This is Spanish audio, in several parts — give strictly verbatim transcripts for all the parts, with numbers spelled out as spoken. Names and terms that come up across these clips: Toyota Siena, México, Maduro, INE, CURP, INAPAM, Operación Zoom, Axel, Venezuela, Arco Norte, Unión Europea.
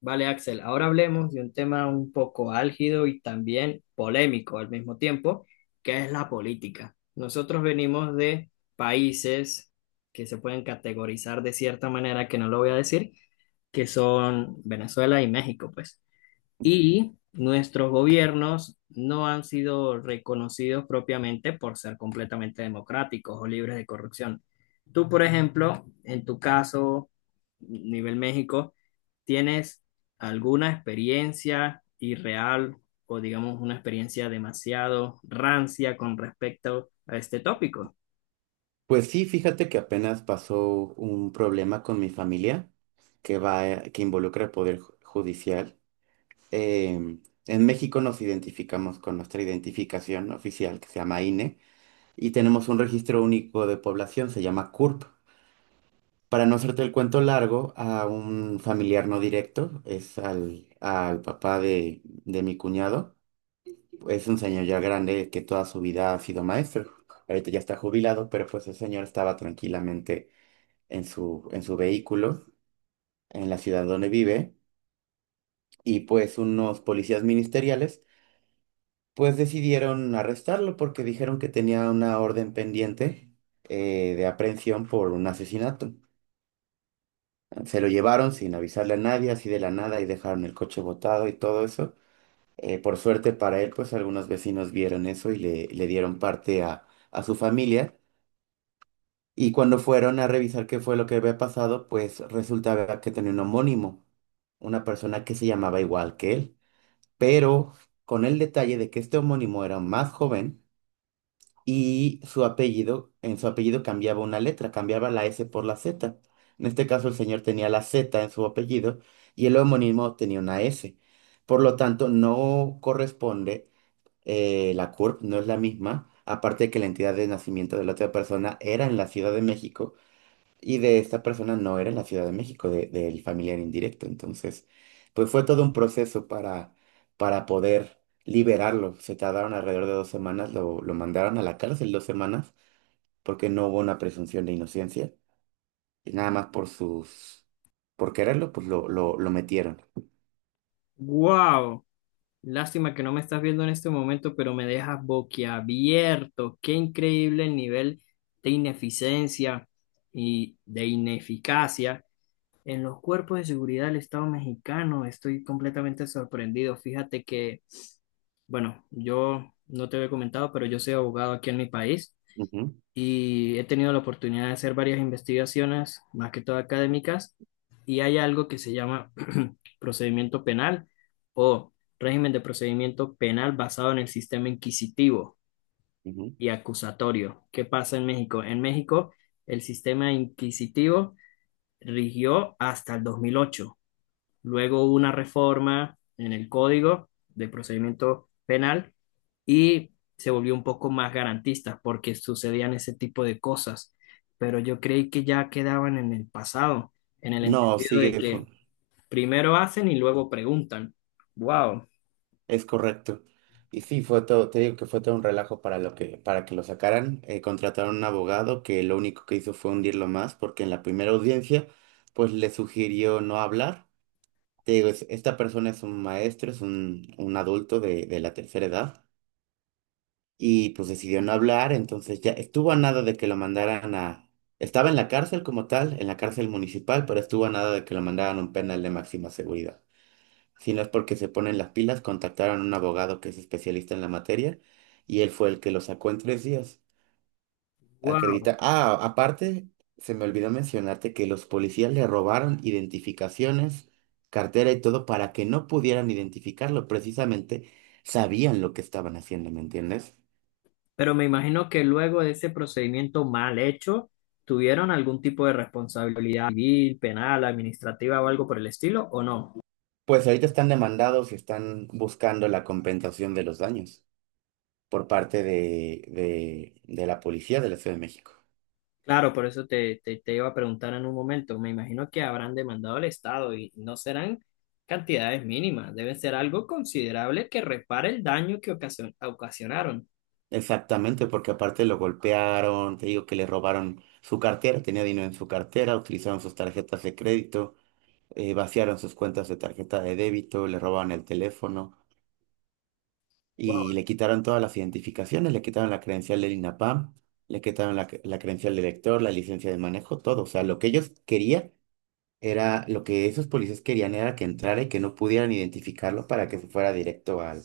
Vale, Axel, ahora hablemos de un tema un poco álgido y también polémico al mismo tiempo, que es la política. Nosotros venimos de países que se pueden categorizar de cierta manera, que no lo voy a decir, que son Venezuela y México, pues y nuestros gobiernos no han sido reconocidos propiamente por ser completamente democráticos o libres de corrupción. Tú, por ejemplo, en tu caso, nivel México, ¿tienes alguna experiencia irreal o digamos una experiencia demasiado rancia con respecto a este tópico? Pues sí, fíjate que apenas pasó un problema con mi familia que va, eh, que involucra el Poder Ju- Judicial. Em, en México nos identificamos con nuestra identificación oficial que se llama I N E y tenemos un registro único de población, se llama C U R P. Para no hacerte el cuento largo, a un familiar no directo, es al, al papá de, de mi cuñado, es un señor ya grande que toda su vida ha sido maestro. Ahorita ya está jubilado, pero pues el señor estaba tranquilamente en su, en su vehículo en la ciudad donde vive y pues unos policías ministeriales pues decidieron arrestarlo porque dijeron que tenía una orden pendiente eh, de aprehensión por un asesinato. Se lo llevaron sin avisarle a nadie, así de la nada, y dejaron el coche botado y todo eso. Eh, por suerte para él, pues algunos vecinos vieron eso y le, le dieron parte a, a su familia. Y cuando fueron a revisar qué fue lo que había pasado, pues resultaba que tenía un homónimo, una persona que se llamaba igual que él, pero con el detalle de que este homónimo era más joven y su apellido, en su apellido cambiaba una letra, cambiaba la S por la Z. En este caso el señor tenía la Z en su apellido y el homónimo tenía una S. Por lo tanto, no corresponde eh, la C U R P, no es la misma, aparte de que la entidad de nacimiento de la otra persona era en la Ciudad de México y de esta persona no era en la Ciudad de México, de- del familiar indirecto. Entonces, pues fue todo un proceso para, para poder liberarlo. Se tardaron alrededor de dos semanas, lo, lo mandaron a la cárcel dos semanas porque no hubo una presunción de inocencia. Y nada más por sus, por quererlo, pues lo, lo, lo metieron. ¡Wow! Lástima que no me estás viendo en este momento, pero me dejas boquiabierto. Qué increíble el nivel de ineficiencia y de ineficacia en los cuerpos de seguridad del Estado mexicano. Estoy completamente sorprendido. Fíjate que, bueno, yo no te había comentado, pero yo soy abogado aquí en mi país Ujú, y he tenido la oportunidad de hacer varias investigaciones, más que todo académicas, y hay algo que se llama procedimiento penal o régimen de procedimiento penal basado en el sistema inquisitivo ujú. y acusatorio. ¿Qué pasa en México? En México, el sistema inquisitivo rigió hasta el dos mil ocho. Luego hubo una reforma en el Código de Procedimiento Penal y se volvió un poco más garantista porque sucedían ese tipo de cosas, pero yo creí que ya quedaban en el pasado, en el No, entendido de sigue. fu- que primero hacen y luego preguntan. Wow, Es correcto. Y sí, fue todo, te digo que fue todo un relajo para lo que, para que lo sacaran. Eh, contrataron un abogado que lo único que hizo fue hundirlo más, porque en la primera audiencia, pues le sugirió no hablar. Te digo, es- esta persona es un maestro, es un, un adulto de, de la tercera edad, y pues decidió no hablar, entonces ya estuvo a nada de que lo mandaran a… Estaba en la cárcel como tal, en la cárcel municipal, pero estuvo a nada de que lo mandaran a un penal de máxima seguridad. Si no es porque se ponen las pilas, contactaron a un abogado que es especialista en la materia y él fue el que lo sacó en tres días. wow. Acredita. Ah, aparte, se me olvidó mencionarte que los policías le robaron identificaciones, cartera y todo para que no pudieran identificarlo. Precisamente sabían lo que estaban haciendo, ¿me entiendes? Pero me imagino que luego de ese procedimiento mal hecho, ¿tuvieron algún tipo de responsabilidad civil, penal, administrativa o algo por el estilo o no? Pues ahorita están demandados y están buscando la compensación de los daños por parte de, de, de la policía de la Ciudad de México. Claro, por eso te, te, te iba a preguntar en un momento. Me imagino que habrán demandado al Estado y no serán cantidades mínimas, deben ser algo considerable que repare el daño que ocasio- ocasionaron. Exactamente, porque aparte lo golpearon, te digo que le robaron su cartera, tenía dinero en su cartera, utilizaron sus tarjetas de crédito, eh, vaciaron sus cuentas de tarjeta de débito, le robaron el teléfono Wow, y le quitaron todas las identificaciones, le quitaron la credencial del I N A P A M, le quitaron la, cre- la credencial del lector, la licencia de manejo, todo. O sea, lo que ellos querían era, lo que esos policías querían era que entrara y que no pudieran identificarlo para que se fuera directo al,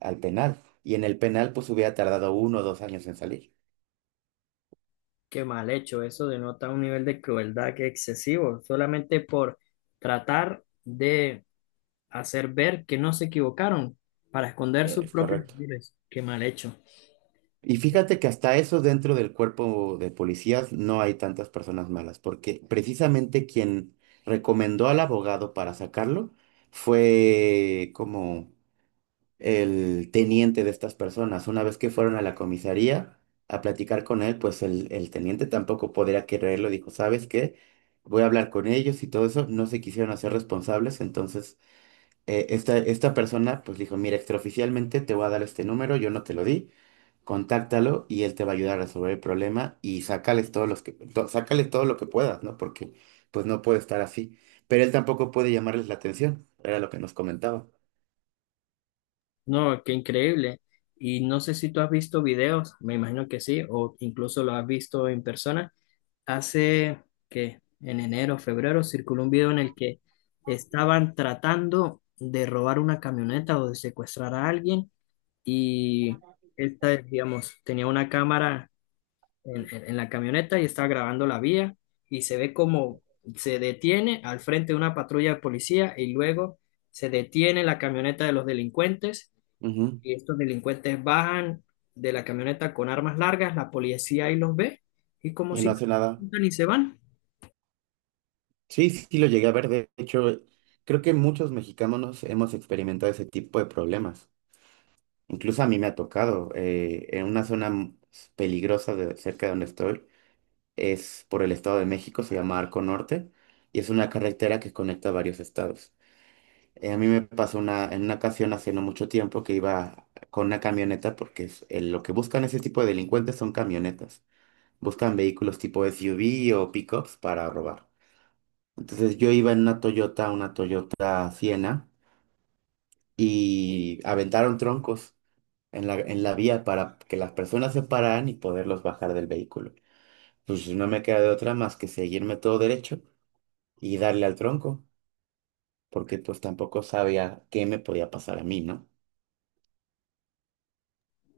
al penal. Y en el penal pues hubiera tardado uno o dos años en salir. qué mal hecho. Eso denota un nivel de crueldad que excesivo, solamente por tratar de hacer ver que no se equivocaron para esconder sus Es propios correcto. errores. Qué mal hecho. Y fíjate que hasta eso dentro del cuerpo de policías no hay tantas personas malas, porque precisamente quien recomendó al abogado para sacarlo fue como el teniente de estas personas. Una vez que fueron a la comisaría a platicar con él, pues el, el teniente tampoco podría quererlo. Dijo, ¿sabes qué? Voy a hablar con ellos y todo eso. No se quisieron hacer responsables, entonces eh, esta, esta persona pues dijo, mira, extraoficialmente te voy a dar este número, yo no te lo di, contáctalo y él te va a ayudar a resolver el problema y sácales todos los que, to- sácale todo lo que puedas, ¿no? Porque pues no puede estar así. Pero él tampoco puede llamarles la atención, era lo que nos comentaba. No, qué increíble. Y no sé si tú has visto videos, me imagino que sí, o incluso lo has visto en persona hace que en enero, febrero, circuló un video en el que estaban tratando de robar una camioneta o de secuestrar a alguien y esta, digamos, tenía una cámara en, en- en la camioneta y estaba grabando la vía y se ve como se detiene al frente de una patrulla de policía y luego se detiene la camioneta de los delincuentes Ujú. y estos delincuentes bajan de la camioneta con armas largas, la policía ahí los ve y como Y si no no se hace nada. preguntan y se van. Sí, sí, sí lo llegué a ver. De hecho, creo que muchos mexicanos hemos experimentado ese tipo de problemas. Incluso a mí me ha tocado eh, en una zona m- peligrosa de cerca de donde estoy. Es por el Estado de México, se llama Arco Norte, y es una carretera que conecta varios estados. Eh, a mí me pasó una, en una ocasión hace no mucho tiempo que iba con una camioneta, porque es- eh, lo que buscan ese tipo de delincuentes son camionetas. Buscan vehículos tipo S U V o pickups para robar. Entonces yo iba en una Toyota, una Toyota Siena, y aventaron troncos en la, en la vía para que las personas se pararan y poderlos bajar del vehículo. Pues no me queda de otra más que seguirme todo derecho y darle al tronco, porque pues tampoco sabía qué me podía pasar a mí, ¿no?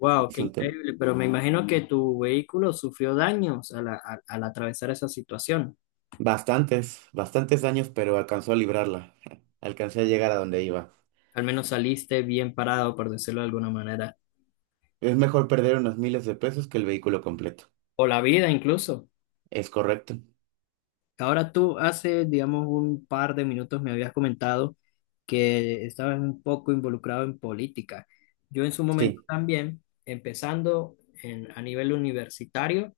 Wow, Es qué un tema. increíble, pero me imagino que tu vehículo sufrió daños al, a- al atravesar esa situación. Bastantes, bastantes daños, pero alcanzó a librarla. Alcancé a llegar a donde iba. Al menos saliste bien parado, por decirlo de alguna manera, Es mejor perder unos miles de pesos que el vehículo completo. o la vida incluso. Es correcto. Ahora tú hace, digamos, un par de minutos me habías comentado que estabas un poco involucrado en política. Yo en su momento Sí. también, empezando en, a nivel universitario,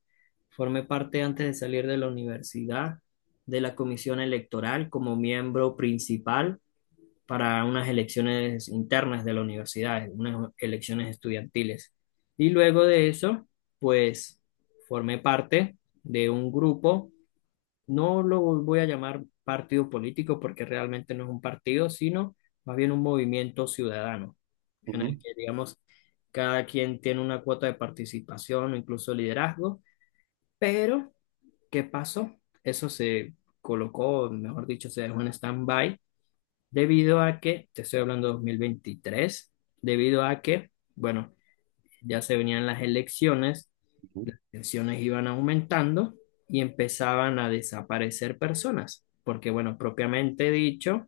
formé parte antes de salir de la universidad de la comisión electoral como miembro principal para unas elecciones internas de la universidad, unas elecciones estudiantiles. Y luego de eso, pues formé parte de un grupo, no lo voy a llamar partido político porque realmente no es un partido, sino más bien un movimiento ciudadano, en el Ujú, que, digamos, cada quien tiene una cuota de participación o incluso liderazgo, pero ¿qué pasó? Eso se colocó, mejor dicho, se dejó en stand-by debido a que, te estoy hablando de dos mil veintitrés, debido a que, bueno, ya se venían las elecciones, ujú. las tensiones iban aumentando y empezaban a desaparecer personas, porque, bueno, propiamente dicho,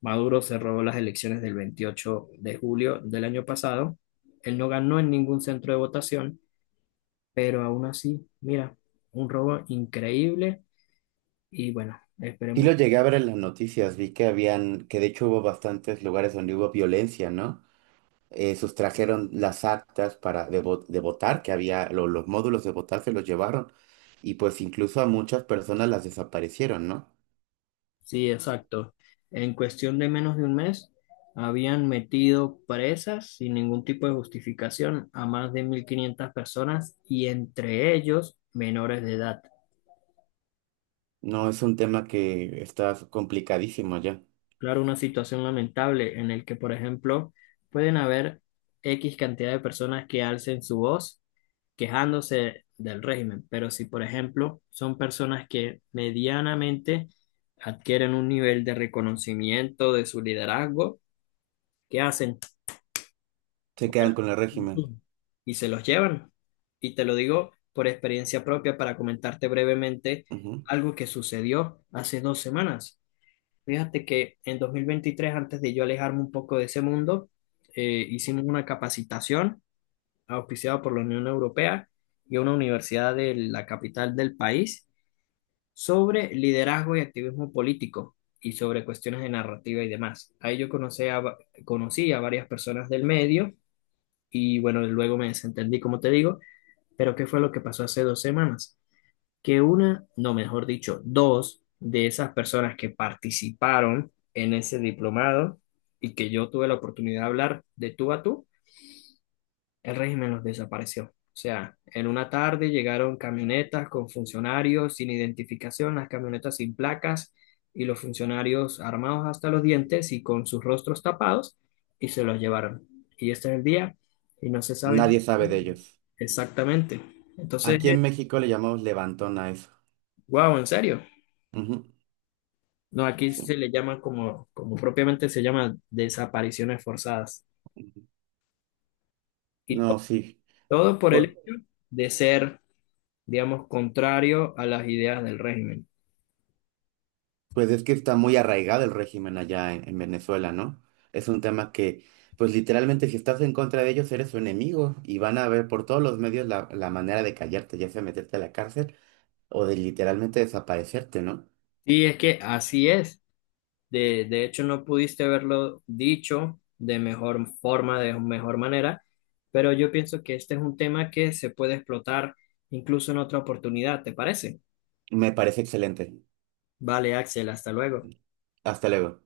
Maduro se robó las elecciones del veintiocho de julio del año pasado, él no ganó en ningún centro de votación, pero aún así, mira, un robo increíble y bueno, Sí lo esperemos. llegué a ver en las noticias, vi que habían, que de hecho hubo bastantes lugares donde hubo violencia, ¿no? eh, sustrajeron las actas para de, vo- de votar, que había lo- los módulos de votar se los llevaron y pues incluso a muchas personas las desaparecieron, ¿no? Sí, exacto. En cuestión de menos de un mes, habían metido presas sin ningún tipo de justificación a más de mil quinientas personas y entre ellos menores de edad. No es un tema que está complicadísimo ya. Claro, una situación lamentable en el que, por ejemplo, pueden haber X cantidad de personas que alcen su voz quejándose del régimen, pero si, por ejemplo, son personas que medianamente adquieren un nivel de reconocimiento de su liderazgo, ¿qué hacen? Se quedan con el Operación régimen. Zoom. Y se los llevan. Y te lo digo por experiencia propia para comentarte brevemente Ujú. algo que sucedió hace dos semanas. Fíjate que en dos mil veintitrés, antes de yo alejarme un poco de ese mundo, eh, hicimos una capacitación auspiciada por la Unión Europea y una universidad de la capital del país sobre liderazgo y activismo político y sobre cuestiones de narrativa y demás. Ahí yo conocí a, va- conocí a varias personas del medio y bueno, luego me desentendí, como te digo, pero ¿qué fue lo que pasó hace dos semanas? Que una, no, mejor dicho, dos de esas personas que participaron en ese diplomado y que yo tuve la oportunidad de hablar de tú a tú, el régimen los desapareció. O sea, en una tarde llegaron camionetas con funcionarios sin identificación, las camionetas sin placas y los funcionarios armados hasta los dientes y con sus rostros tapados y se los llevaron. Y este es el día y no se sabe Nadie sabe de ellos. exactamente. Entonces, Aquí en México le llamamos levantón a eso. wow, en serio. Ujú. No, aquí se Sí. le llama como, como propiamente se llama desapariciones forzadas. Ujú. Y No, to- sí. todo por el O- hecho de ser, digamos, contrario a las ideas del régimen. Pues es que está muy arraigado el régimen allá en, en Venezuela, ¿no? Es un tema que, pues literalmente si estás en contra de ellos eres su enemigo y van a ver por todos los medios la, la manera de callarte, ya sea meterte a la cárcel o de literalmente desaparecerte, ¿no? Sí, es que así es. De, de hecho, no pudiste haberlo dicho de mejor forma, de mejor manera, pero yo pienso que este es un tema que se puede explotar incluso en otra oportunidad, ¿te parece? Me parece excelente. Vale, Axel, hasta luego. Hasta luego.